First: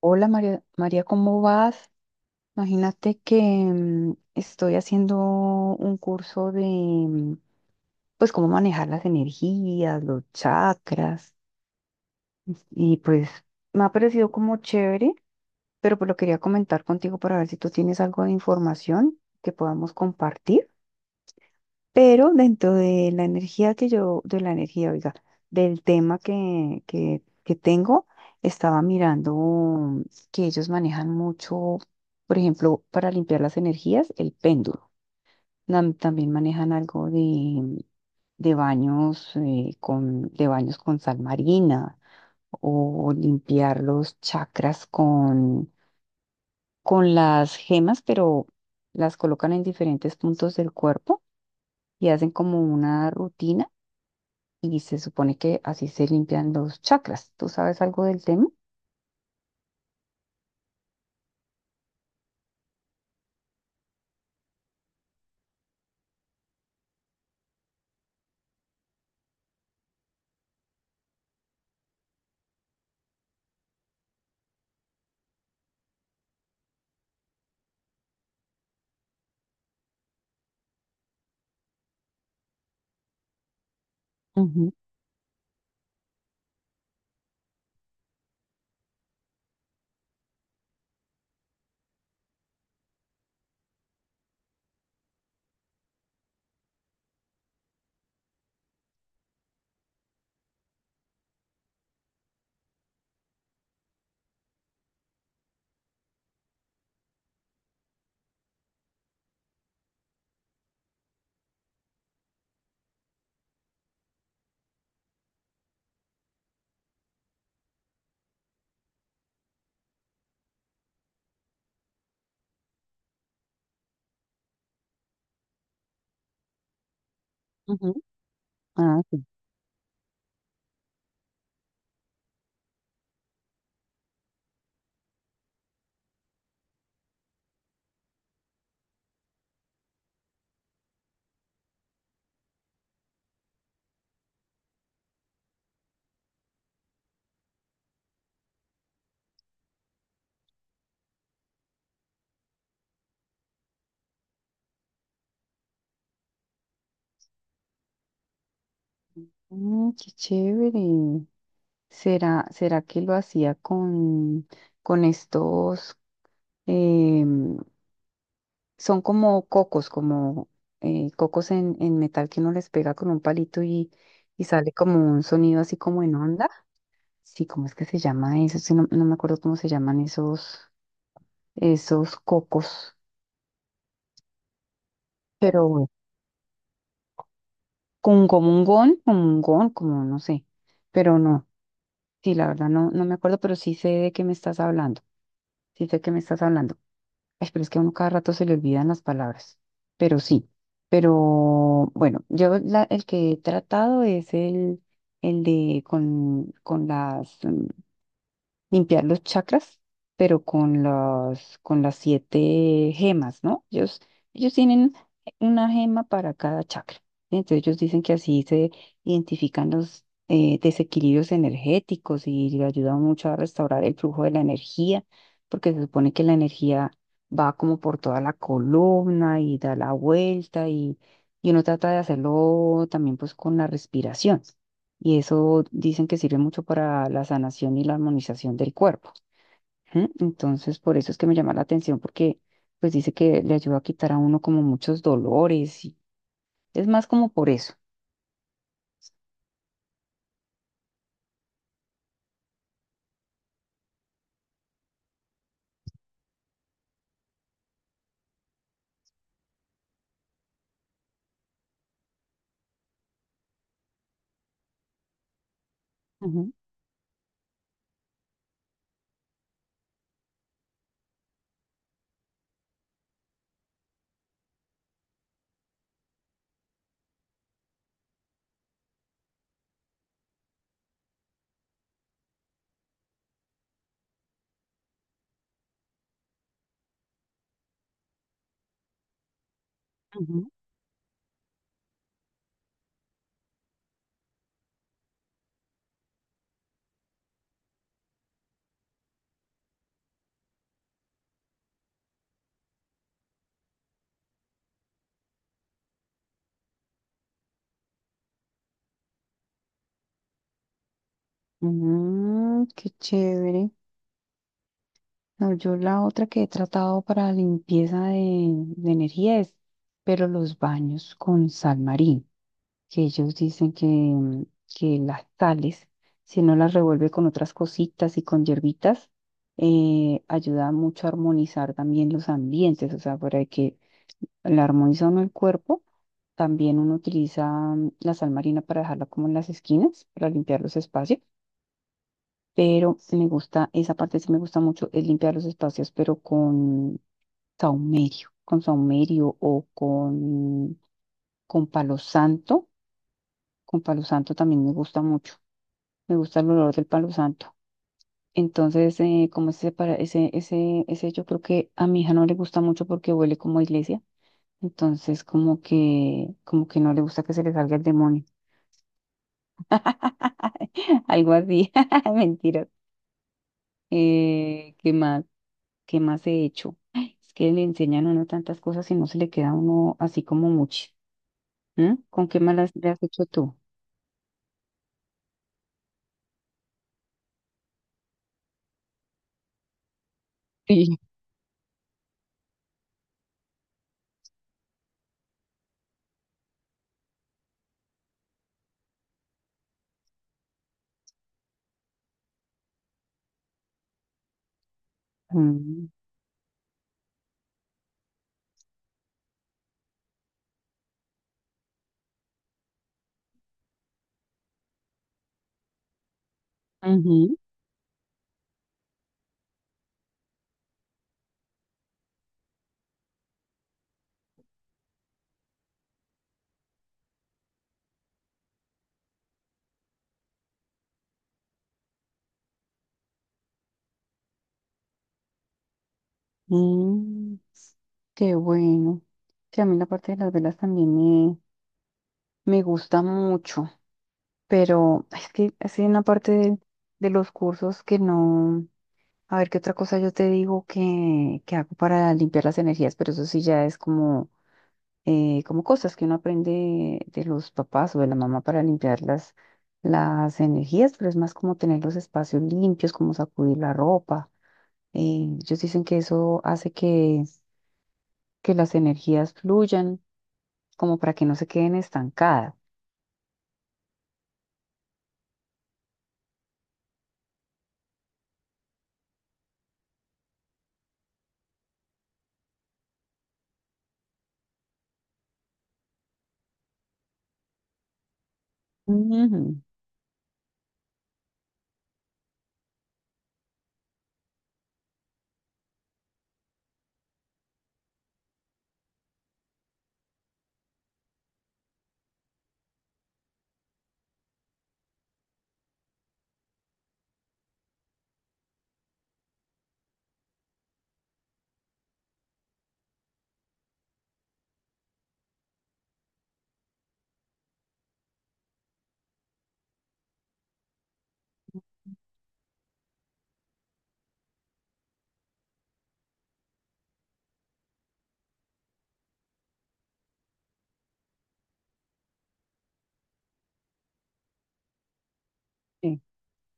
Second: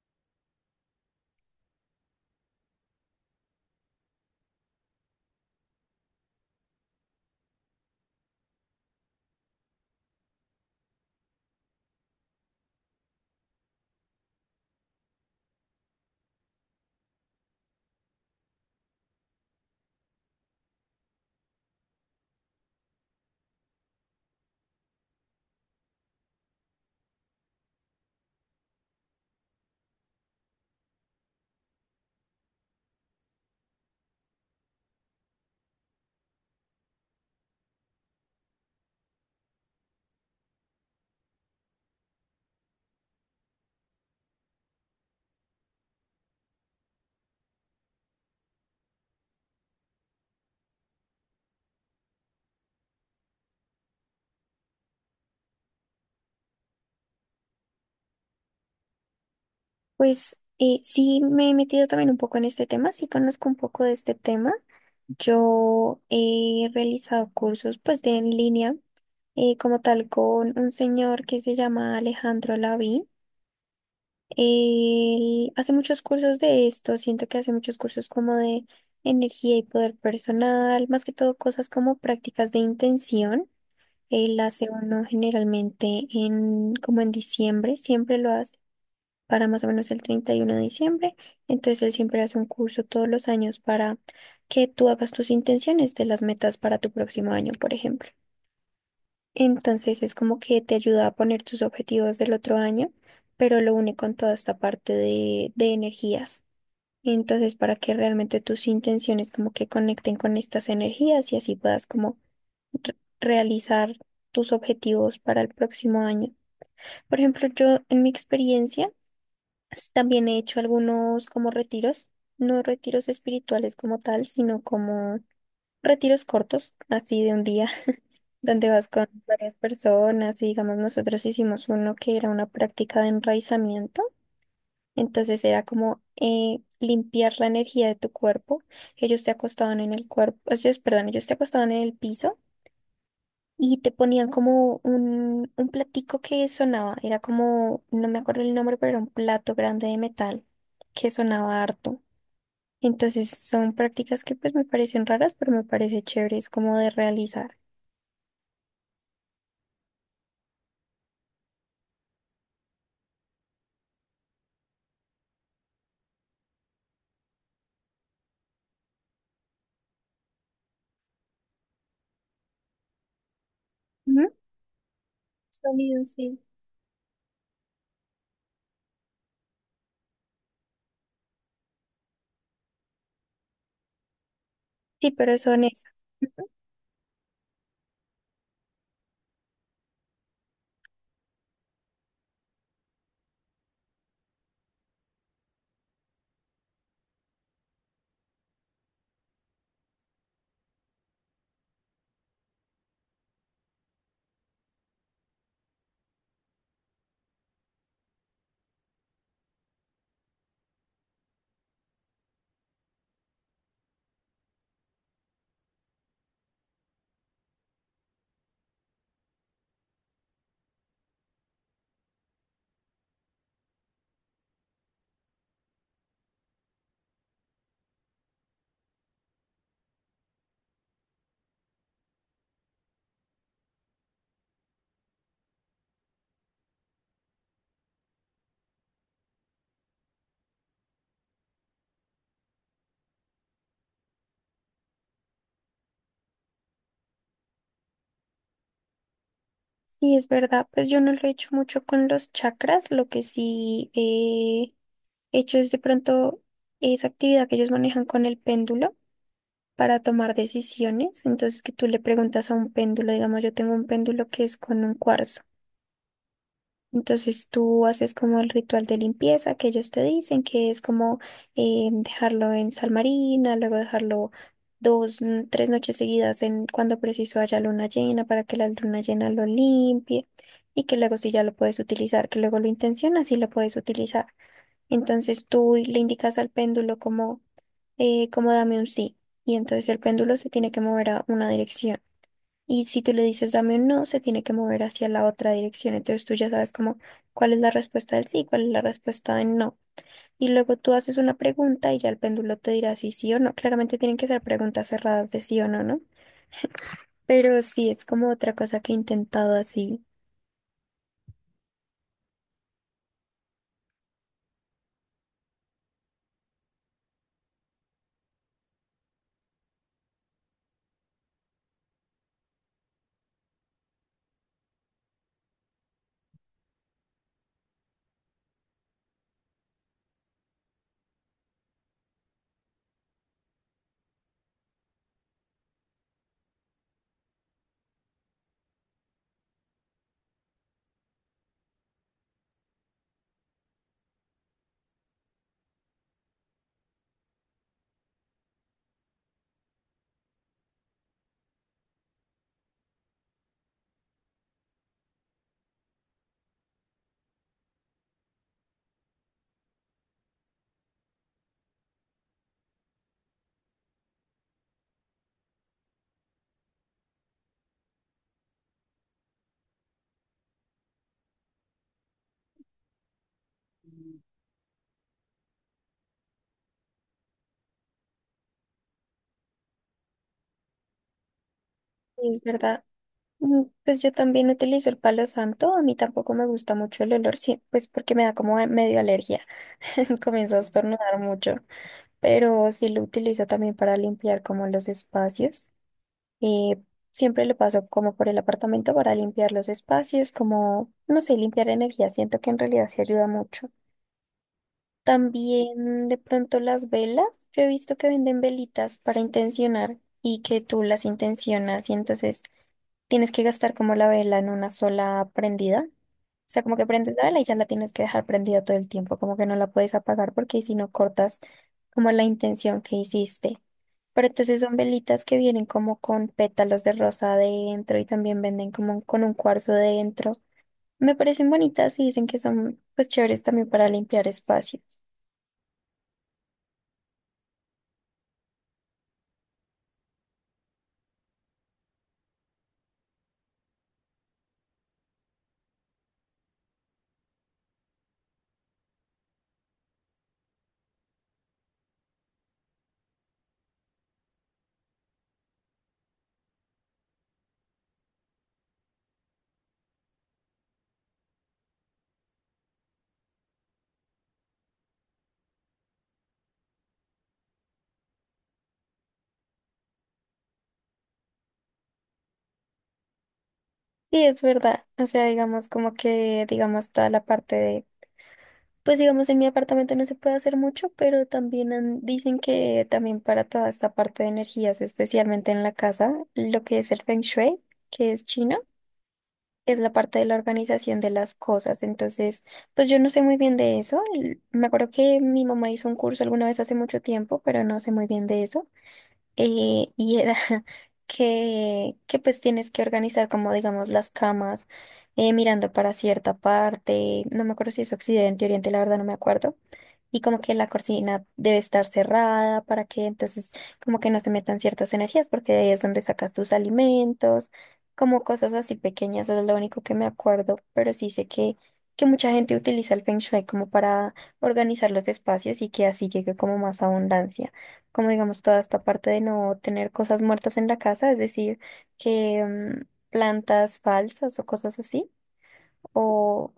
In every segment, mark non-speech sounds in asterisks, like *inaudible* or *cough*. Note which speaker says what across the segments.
Speaker 1: Hola María, ¿cómo vas? Imagínate que estoy haciendo un curso de, pues, cómo manejar las energías, los chakras, y pues me ha parecido como chévere, pero pues lo quería comentar contigo para ver si tú tienes algo de información que podamos compartir. Pero dentro de la energía que yo, de la energía, oiga, del tema que tengo, estaba mirando que ellos manejan mucho, por ejemplo, para limpiar las energías, el péndulo. También manejan algo de baños, con, de baños con sal marina o limpiar los chakras con las gemas, pero las colocan en diferentes puntos del cuerpo y hacen como una rutina y se supone que así se limpian los chakras. ¿Tú sabes algo del tema?
Speaker 2: Sí, me he metido también un poco en este tema, sí conozco un poco de este tema. Yo he realizado cursos pues de en línea como tal con un señor que se llama Alejandro Laví. Él hace muchos cursos de esto, siento que hace muchos cursos como de energía y poder personal, más que todo cosas como prácticas de intención. Él hace
Speaker 1: Ujú,
Speaker 2: uno generalmente en como en diciembre, siempre lo hace para más o menos el 31 de diciembre. Entonces él siempre hace un curso todos los años para que tú hagas tus intenciones de las metas para tu próximo año, por ejemplo. Entonces es como que te ayuda a poner tus objetivos del otro año, pero lo une con toda esta parte de energías. Entonces, para que realmente tus intenciones como que conecten con estas energías y así puedas como re- realizar tus objetivos para el próximo año. Por ejemplo, yo en mi experiencia también he hecho algunos como retiros, no retiros espirituales como tal, sino como retiros cortos, así de un día,
Speaker 1: ujú.
Speaker 2: *laughs* donde vas
Speaker 1: Ah,
Speaker 2: con
Speaker 1: sí.
Speaker 2: varias personas y digamos nosotros hicimos uno que era una práctica de enraizamiento. Entonces era como limpiar la energía de tu cuerpo. Ellos te acostaban en el cuerpo, ellos, perdón, ellos te acostaban en el piso y te ponían como un platico que sonaba, era como, no me acuerdo el nombre, pero era un plato grande de metal que sonaba harto. Entonces son prácticas que pues me parecen raras, pero me parece chéveres como de realizar.
Speaker 1: Mm, qué chévere. ¿Será que lo hacía con estos, em, son como cocos en metal que uno les pega con un palito y,
Speaker 2: Ujú.
Speaker 1: y sale como un sonido así como
Speaker 2: Sonido,
Speaker 1: en
Speaker 2: sí.
Speaker 1: onda? Sí, ¿cómo es que se llama eso? Sí, no me acuerdo cómo se llaman esos cocos,
Speaker 2: Sí, pero son
Speaker 1: pero bueno.
Speaker 2: esas. Ujú.
Speaker 1: Como un gon, como no sé, pero no, sí, la verdad no me acuerdo, pero sí sé de qué me estás hablando, sí sé de qué me estás hablando. Ay, pero es que a uno cada rato se le olvidan las palabras, pero sí, pero bueno, yo el que he tratado es el de con las, limpiar los chakras, pero con las siete gemas, ¿no? Ellos tienen una gema para cada chakra. ¿Sí? Entonces ellos dicen que así se identifican los desequilibrios energéticos y le ayuda mucho a restaurar el flujo de la energía, porque se supone que la energía va como por toda la columna y da la vuelta y uno trata de hacerlo también pues con la respiración y eso dicen que sirve mucho para la sanación y la armonización del cuerpo. ¿M? Entonces, por eso es que me llama la atención, porque pues dice que le ayuda a quitar a uno como muchos dolores y es más como por eso.
Speaker 2: Sí, es verdad, pues yo no lo he hecho mucho con los chakras, lo que sí he hecho es de pronto esa actividad que ellos manejan con el péndulo, para tomar decisiones. Entonces, que tú le preguntas a un péndulo, digamos, yo tengo un péndulo que es con un cuarzo.
Speaker 1: Ujú,
Speaker 2: Entonces, tú haces como el ritual de limpieza que ellos te dicen, que es como dejarlo en sal marina, luego dejarlo dos, tres noches seguidas en cuando preciso haya luna llena para que la luna llena lo limpie. Y que luego si ya lo puedes utilizar, que luego lo intencionas y lo puedes utilizar. Entonces tú le indicas al péndulo como como dame un sí. Y entonces el péndulo
Speaker 1: ujú.
Speaker 2: se tiene que mover a una dirección. Y si tú le dices dame un no, se tiene que mover hacia la otra dirección. Entonces tú ya sabes como cuál es la respuesta del sí y cuál es la respuesta del no. Y luego tú haces una pregunta y ya el péndulo te dirá si sí o no. Claramente tienen que ser preguntas cerradas de sí o no, ¿no? Pero sí, es como otra cosa que he intentado así.
Speaker 1: Mm, qué chévere. No, yo la otra que he tratado para limpieza de energía es, pero los baños con sal marina. Que ellos dicen que las sales, si no las revuelve con otras cositas y con hierbitas, ayuda mucho a armonizar también los ambientes, o sea, para que la armoniza uno el cuerpo, también uno utiliza la sal marina para dejarla como en las esquinas, para limpiar los espacios, pero me gusta, esa parte sí me gusta mucho, es limpiar los espacios, pero con saumerio o con palo santo, también me gusta mucho. Me gusta el olor del palo santo. Entonces, como ese, para, yo creo que a mi hija no le gusta mucho porque huele como a iglesia. Entonces, como que no le gusta que se le salga el demonio. *laughs* Algo así. *laughs* Mentiras. ¿Qué más? ¿Qué más he hecho? Ay, es que le enseñan a uno tantas cosas y no se le queda a uno así como mucho. ¿Mm? ¿Con
Speaker 2: Y
Speaker 1: qué
Speaker 2: es
Speaker 1: malas
Speaker 2: verdad.
Speaker 1: le has hecho tú?
Speaker 2: Mm, pues yo también utilizo el palo santo. A mí tampoco me gusta mucho el olor, sí, pues porque me da como medio alergia. *laughs* Comienzo a
Speaker 1: Sí. *laughs*
Speaker 2: estornudar mucho, pero sí lo utilizo también para limpiar como los espacios. Eh, siempre lo paso como por el apartamento para limpiar los espacios, como, no sé, limpiar energía. Siento que en realidad sí ayuda mucho.
Speaker 1: Mm,
Speaker 2: También de pronto las velas. Yo he visto que venden velitas para intencionar y que tú las intencionas y entonces tienes que gastar como la vela en una sola prendida. O sea, como que prendes la
Speaker 1: ujú.
Speaker 2: vela y ya la tienes que dejar prendida todo el tiempo, como que no la puedes apagar porque si no cortas como la intención que hiciste. Pero entonces son velitas que vienen como con pétalos de rosa adentro y también venden como con un cuarzo dentro. Me parecen bonitas y dicen que son pues chéveres también para limpiar espacios.
Speaker 1: Mm, qué bueno. Sí, a mí la parte de las velas también me gusta mucho, pero es que es una parte de los cursos que no. A ver, qué otra cosa yo te digo que hago para limpiar las energías, pero eso sí ya es como, como cosas que uno aprende de los papás o de la mamá para limpiar las energías, pero es más como tener los espacios limpios, como sacudir la ropa. Ellos dicen que eso hace que las energías fluyan, como para que no se queden estancadas.
Speaker 2: Sí es verdad, o sea, digamos como que digamos toda la parte de pues digamos, en mi apartamento no se puede hacer mucho, pero también dicen que también para toda esta parte de energías, especialmente en la casa, lo que es el Feng Shui, que es chino,
Speaker 1: Ujú,
Speaker 2: es la parte de la organización de las cosas. Entonces, pues yo no sé muy bien de eso. Me acuerdo que mi mamá hizo un curso alguna vez hace mucho tiempo, pero no sé muy bien de eso. Y era *laughs* que pues tienes que organizar como digamos las camas, mirando para cierta parte. No me acuerdo si es occidente, oriente, la verdad no me acuerdo y como que la cortina debe estar cerrada para que entonces como que no se metan ciertas energías porque de ahí es donde sacas tus alimentos, como cosas así pequeñas, eso es lo único que me acuerdo, pero sí sé que mucha gente utiliza el Feng Shui como para organizar los espacios y que así llegue como más abundancia, como digamos toda esta parte de no tener cosas muertas en la casa, es decir, que mm, plantas falsas o cosas así.
Speaker 1: sí.
Speaker 2: O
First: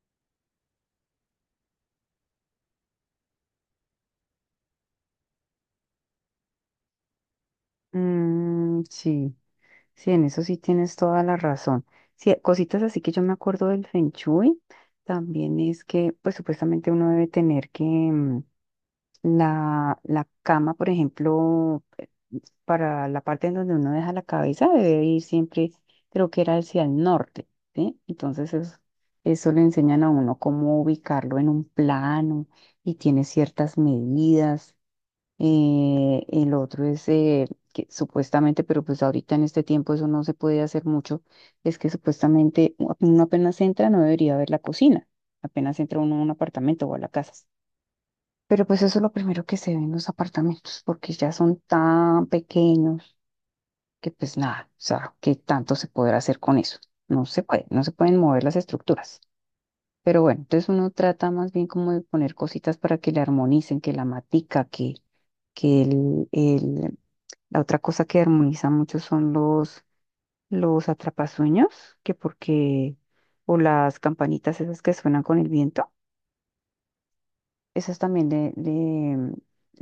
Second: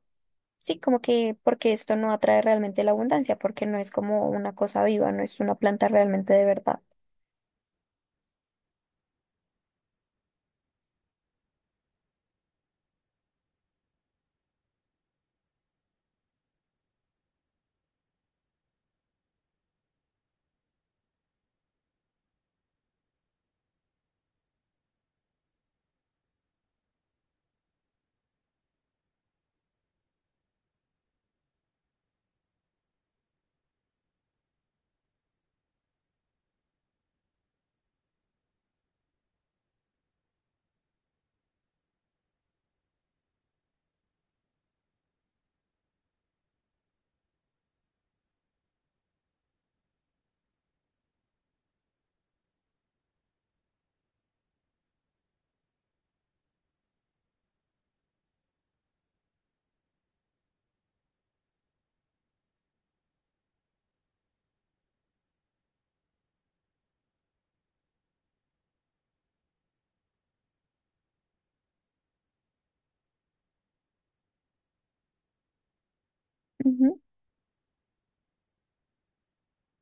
Speaker 2: sí, como que porque esto no atrae realmente la abundancia, porque no es como una cosa viva, no es una planta realmente de verdad.
Speaker 1: Mm, sí, sí, en eso sí tienes toda la razón. Sí, cositas así que yo me acuerdo del Feng Shui, también es que, pues supuestamente uno debe tener que la cama, por ejemplo, para la parte en donde uno deja la cabeza, debe ir siempre, creo que era hacia el norte, ¿sí? Entonces eso le enseñan a uno cómo ubicarlo en un plano y tiene ciertas medidas el otro es que supuestamente, pero pues ahorita en este tiempo eso no se puede hacer mucho, es que supuestamente uno apenas entra no debería ver la cocina, apenas entra uno a un apartamento o a la casa. Pero pues eso es lo primero que se ve en los apartamentos, porque ya son tan pequeños que pues nada, o sea, ¿qué tanto se podrá hacer con eso? No se puede, no se pueden mover las estructuras. Pero bueno, entonces uno trata más bien como de poner cositas para que le armonicen, que la matica, que que el, el, la otra cosa que armoniza mucho son los atrapasueños, que porque, o las campanitas esas que suenan con el viento,
Speaker 2: Ujú.
Speaker 1: esas también le, le,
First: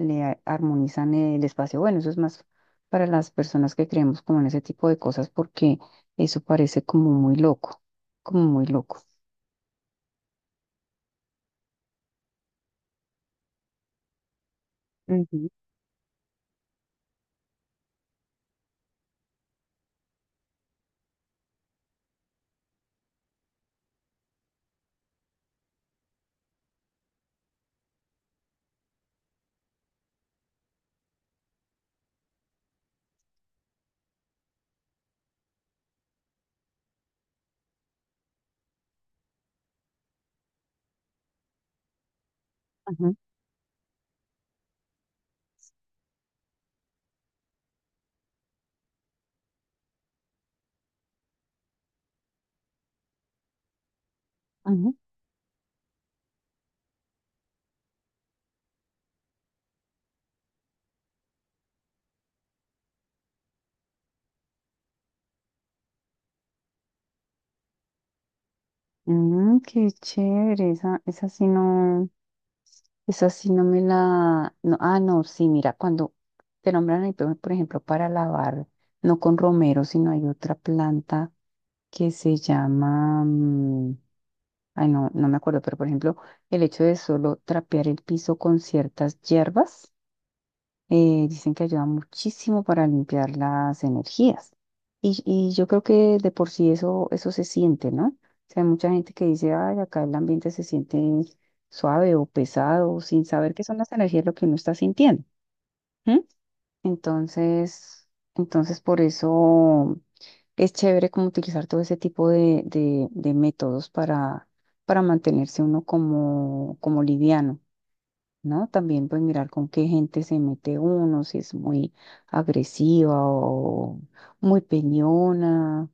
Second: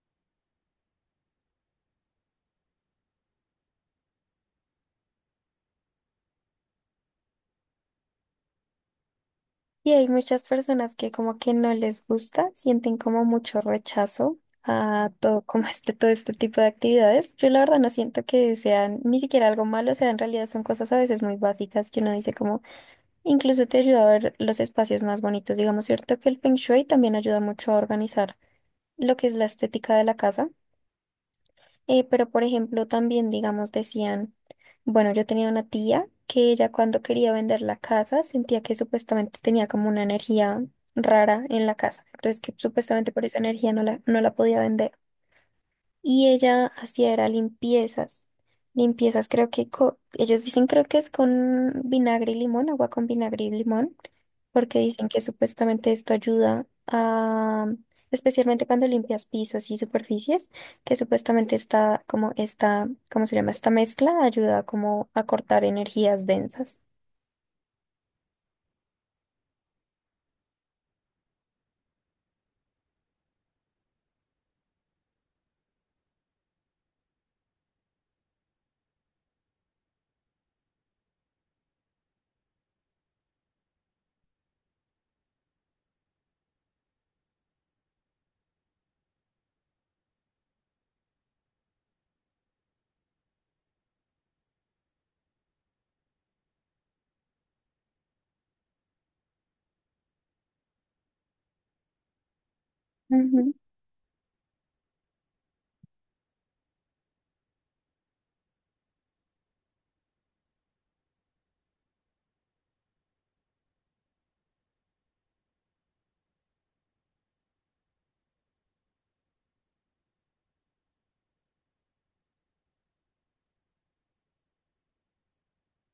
Speaker 1: le a- armonizan el espacio. Bueno, eso es más para las personas que creemos como en ese tipo de cosas, porque eso parece como muy loco, como muy loco.
Speaker 2: Y hay muchas personas que como que no les gusta, sienten como mucho rechazo a todo,
Speaker 1: Ujú,
Speaker 2: como este, todo este tipo de actividades. Yo la verdad no siento que sean ni siquiera algo malo, o sea, en realidad son cosas a veces muy básicas que uno dice como, incluso te ayuda a ver los espacios más bonitos. Digamos, cierto que el Feng Shui también ayuda mucho a organizar lo que es la estética de la casa. Pero, por ejemplo, también, digamos, decían, bueno, yo tenía una tía que ella cuando quería vender la casa sentía que supuestamente tenía como una energía rara en la casa, entonces que supuestamente
Speaker 1: ujú,
Speaker 2: por esa energía no la podía vender y ella hacía era limpiezas. Limpiezas creo que ellos dicen creo que es con vinagre y limón, agua con vinagre y limón, porque
Speaker 1: ujú.
Speaker 2: dicen que supuestamente esto ayuda a, especialmente cuando limpias pisos y superficies, que supuestamente está como esta, ¿cómo se llama? Esta mezcla ayuda como a cortar energías densas.
Speaker 1: Mm, qué chévere, esa sí no, esa sí no me la, no, ah, no, sí, mira, cuando te nombran ahí, por ejemplo, para lavar, no con romero, sino hay otra planta que se llama, ay, no, no me acuerdo, pero por ejemplo, el hecho de solo trapear el piso con ciertas hierbas dicen que ayuda muchísimo para limpiar las energías. Y yo creo que de por sí eso se siente, ¿no? O sea, hay mucha gente que dice, ay, acá el ambiente se siente suave o pesado, sin saber qué son las energías lo que uno está sintiendo. ¿M? Entonces, entonces por eso es chévere como utilizar todo ese tipo de métodos para mantenerse uno como liviano. ¿No? También pues mirar con qué gente se mete uno, si es muy agresiva o muy peñona.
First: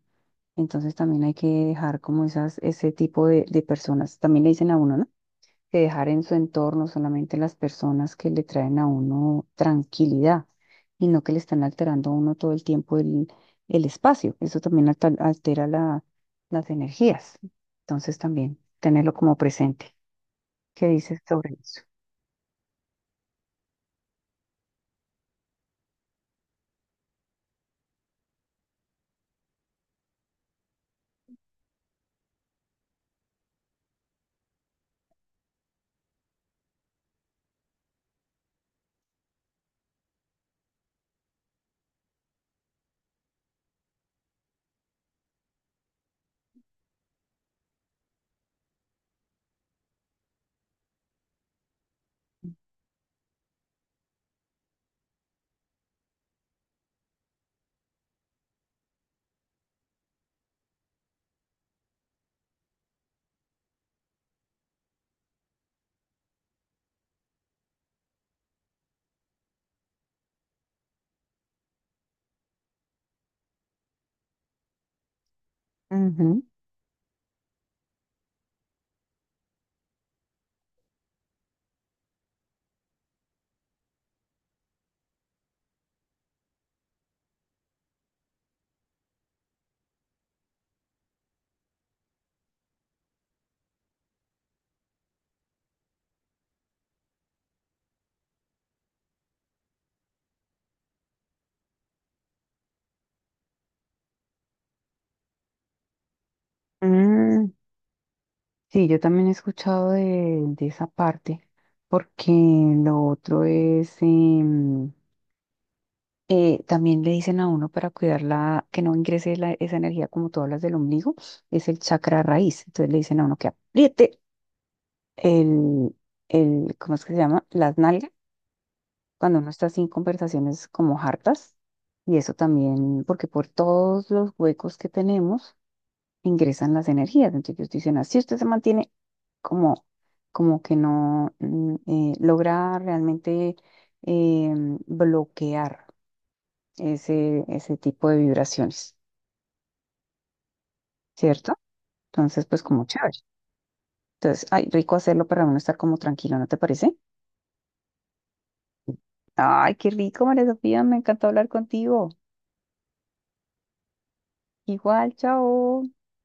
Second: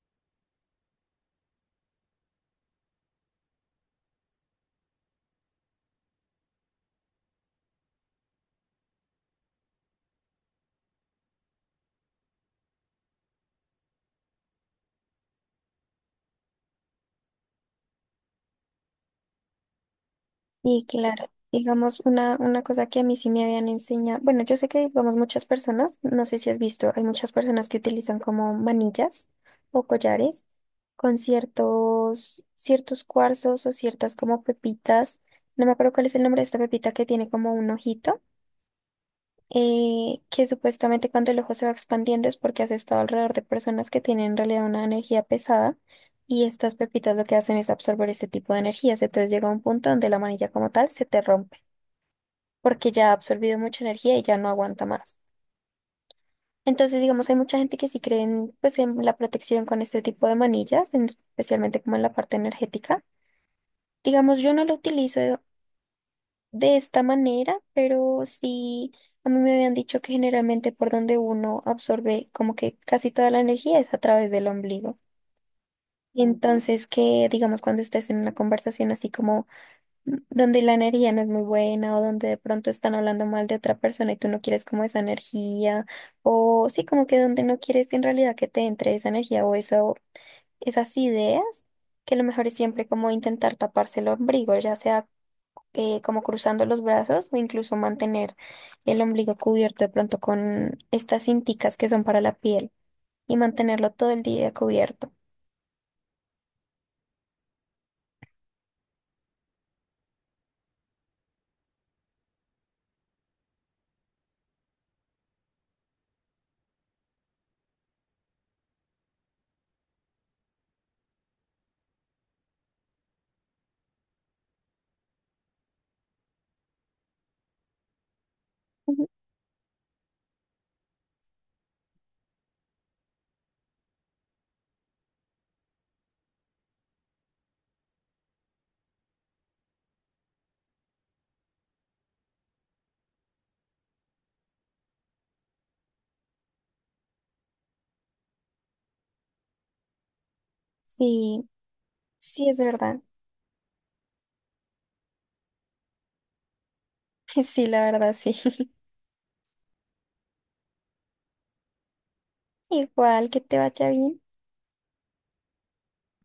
Speaker 1: Entonces también hay que dejar como esas, ese tipo de personas, también le dicen a uno, ¿no? Que dejar en su entorno solamente las personas que le traen a uno tranquilidad y no que le están alterando a uno todo el tiempo el espacio. Eso también altera las energías. Entonces también tenerlo como presente.
Speaker 2: Y
Speaker 1: ¿Qué dices
Speaker 2: claro,
Speaker 1: sobre eso?
Speaker 2: digamos, una cosa que a mí sí me habían enseñado, bueno, yo sé que, digamos, muchas personas, no sé si has visto, hay muchas personas que utilizan como manillas o collares con ciertos cuarzos o ciertas como pepitas, no me acuerdo cuál es el nombre de esta pepita que tiene como un ojito, que supuestamente cuando el ojo se va expandiendo es porque has estado alrededor de personas que tienen en realidad una energía pesada. Y estas pepitas lo que hacen es absorber ese tipo de energías. Entonces llega un punto donde la manilla como tal se te rompe porque ya ha absorbido mucha energía y ya no aguanta más. Entonces, digamos, hay mucha gente que sí cree en, pues, en la protección con este tipo de manillas, especialmente como en la parte energética. Digamos, yo no lo utilizo de esta manera, pero sí, a mí me habían dicho que generalmente por donde uno absorbe como que casi toda la energía es a través del ombligo.
Speaker 1: Ujú.
Speaker 2: Entonces, que digamos, cuando estés en una conversación así como donde la energía no es muy buena o donde de pronto están hablando mal de otra persona y tú no quieres como esa energía o sí, como que donde no quieres en realidad que te entre esa energía o eso, esas ideas, que lo mejor es siempre como intentar taparse el ombligo, ya sea como cruzando los brazos o incluso mantener el ombligo cubierto de pronto con estas cinticas que son para la piel y mantenerlo todo el día cubierto.
Speaker 1: Mm, sí, yo también he escuchado de esa parte, porque lo otro es, también le dicen a uno para cuidarla, que no ingrese esa energía como tú hablas del ombligo, es el chakra raíz. Entonces le dicen a uno que apriete el, el, ¿cómo es que se llama? Las nalgas,
Speaker 2: Ujú.
Speaker 1: cuando uno está así en conversaciones como hartas. Y eso también, porque por todos los huecos que tenemos, ingresan las energías. Entonces ellos dicen, así usted se mantiene como, como que no logra realmente eh, bloquear ese tipo de vibraciones,
Speaker 2: Sí,
Speaker 1: ¿cierto? Entonces,
Speaker 2: sí es
Speaker 1: pues como
Speaker 2: verdad.
Speaker 1: chévere. Entonces, ay, rico hacerlo para uno estar como tranquilo, ¿no te parece?
Speaker 2: *laughs* Sí, la verdad, sí. *laughs*
Speaker 1: Ay, qué rico, María Sofía, me encantó hablar contigo.
Speaker 2: Igual que te vaya bien.
Speaker 1: Igual, chao.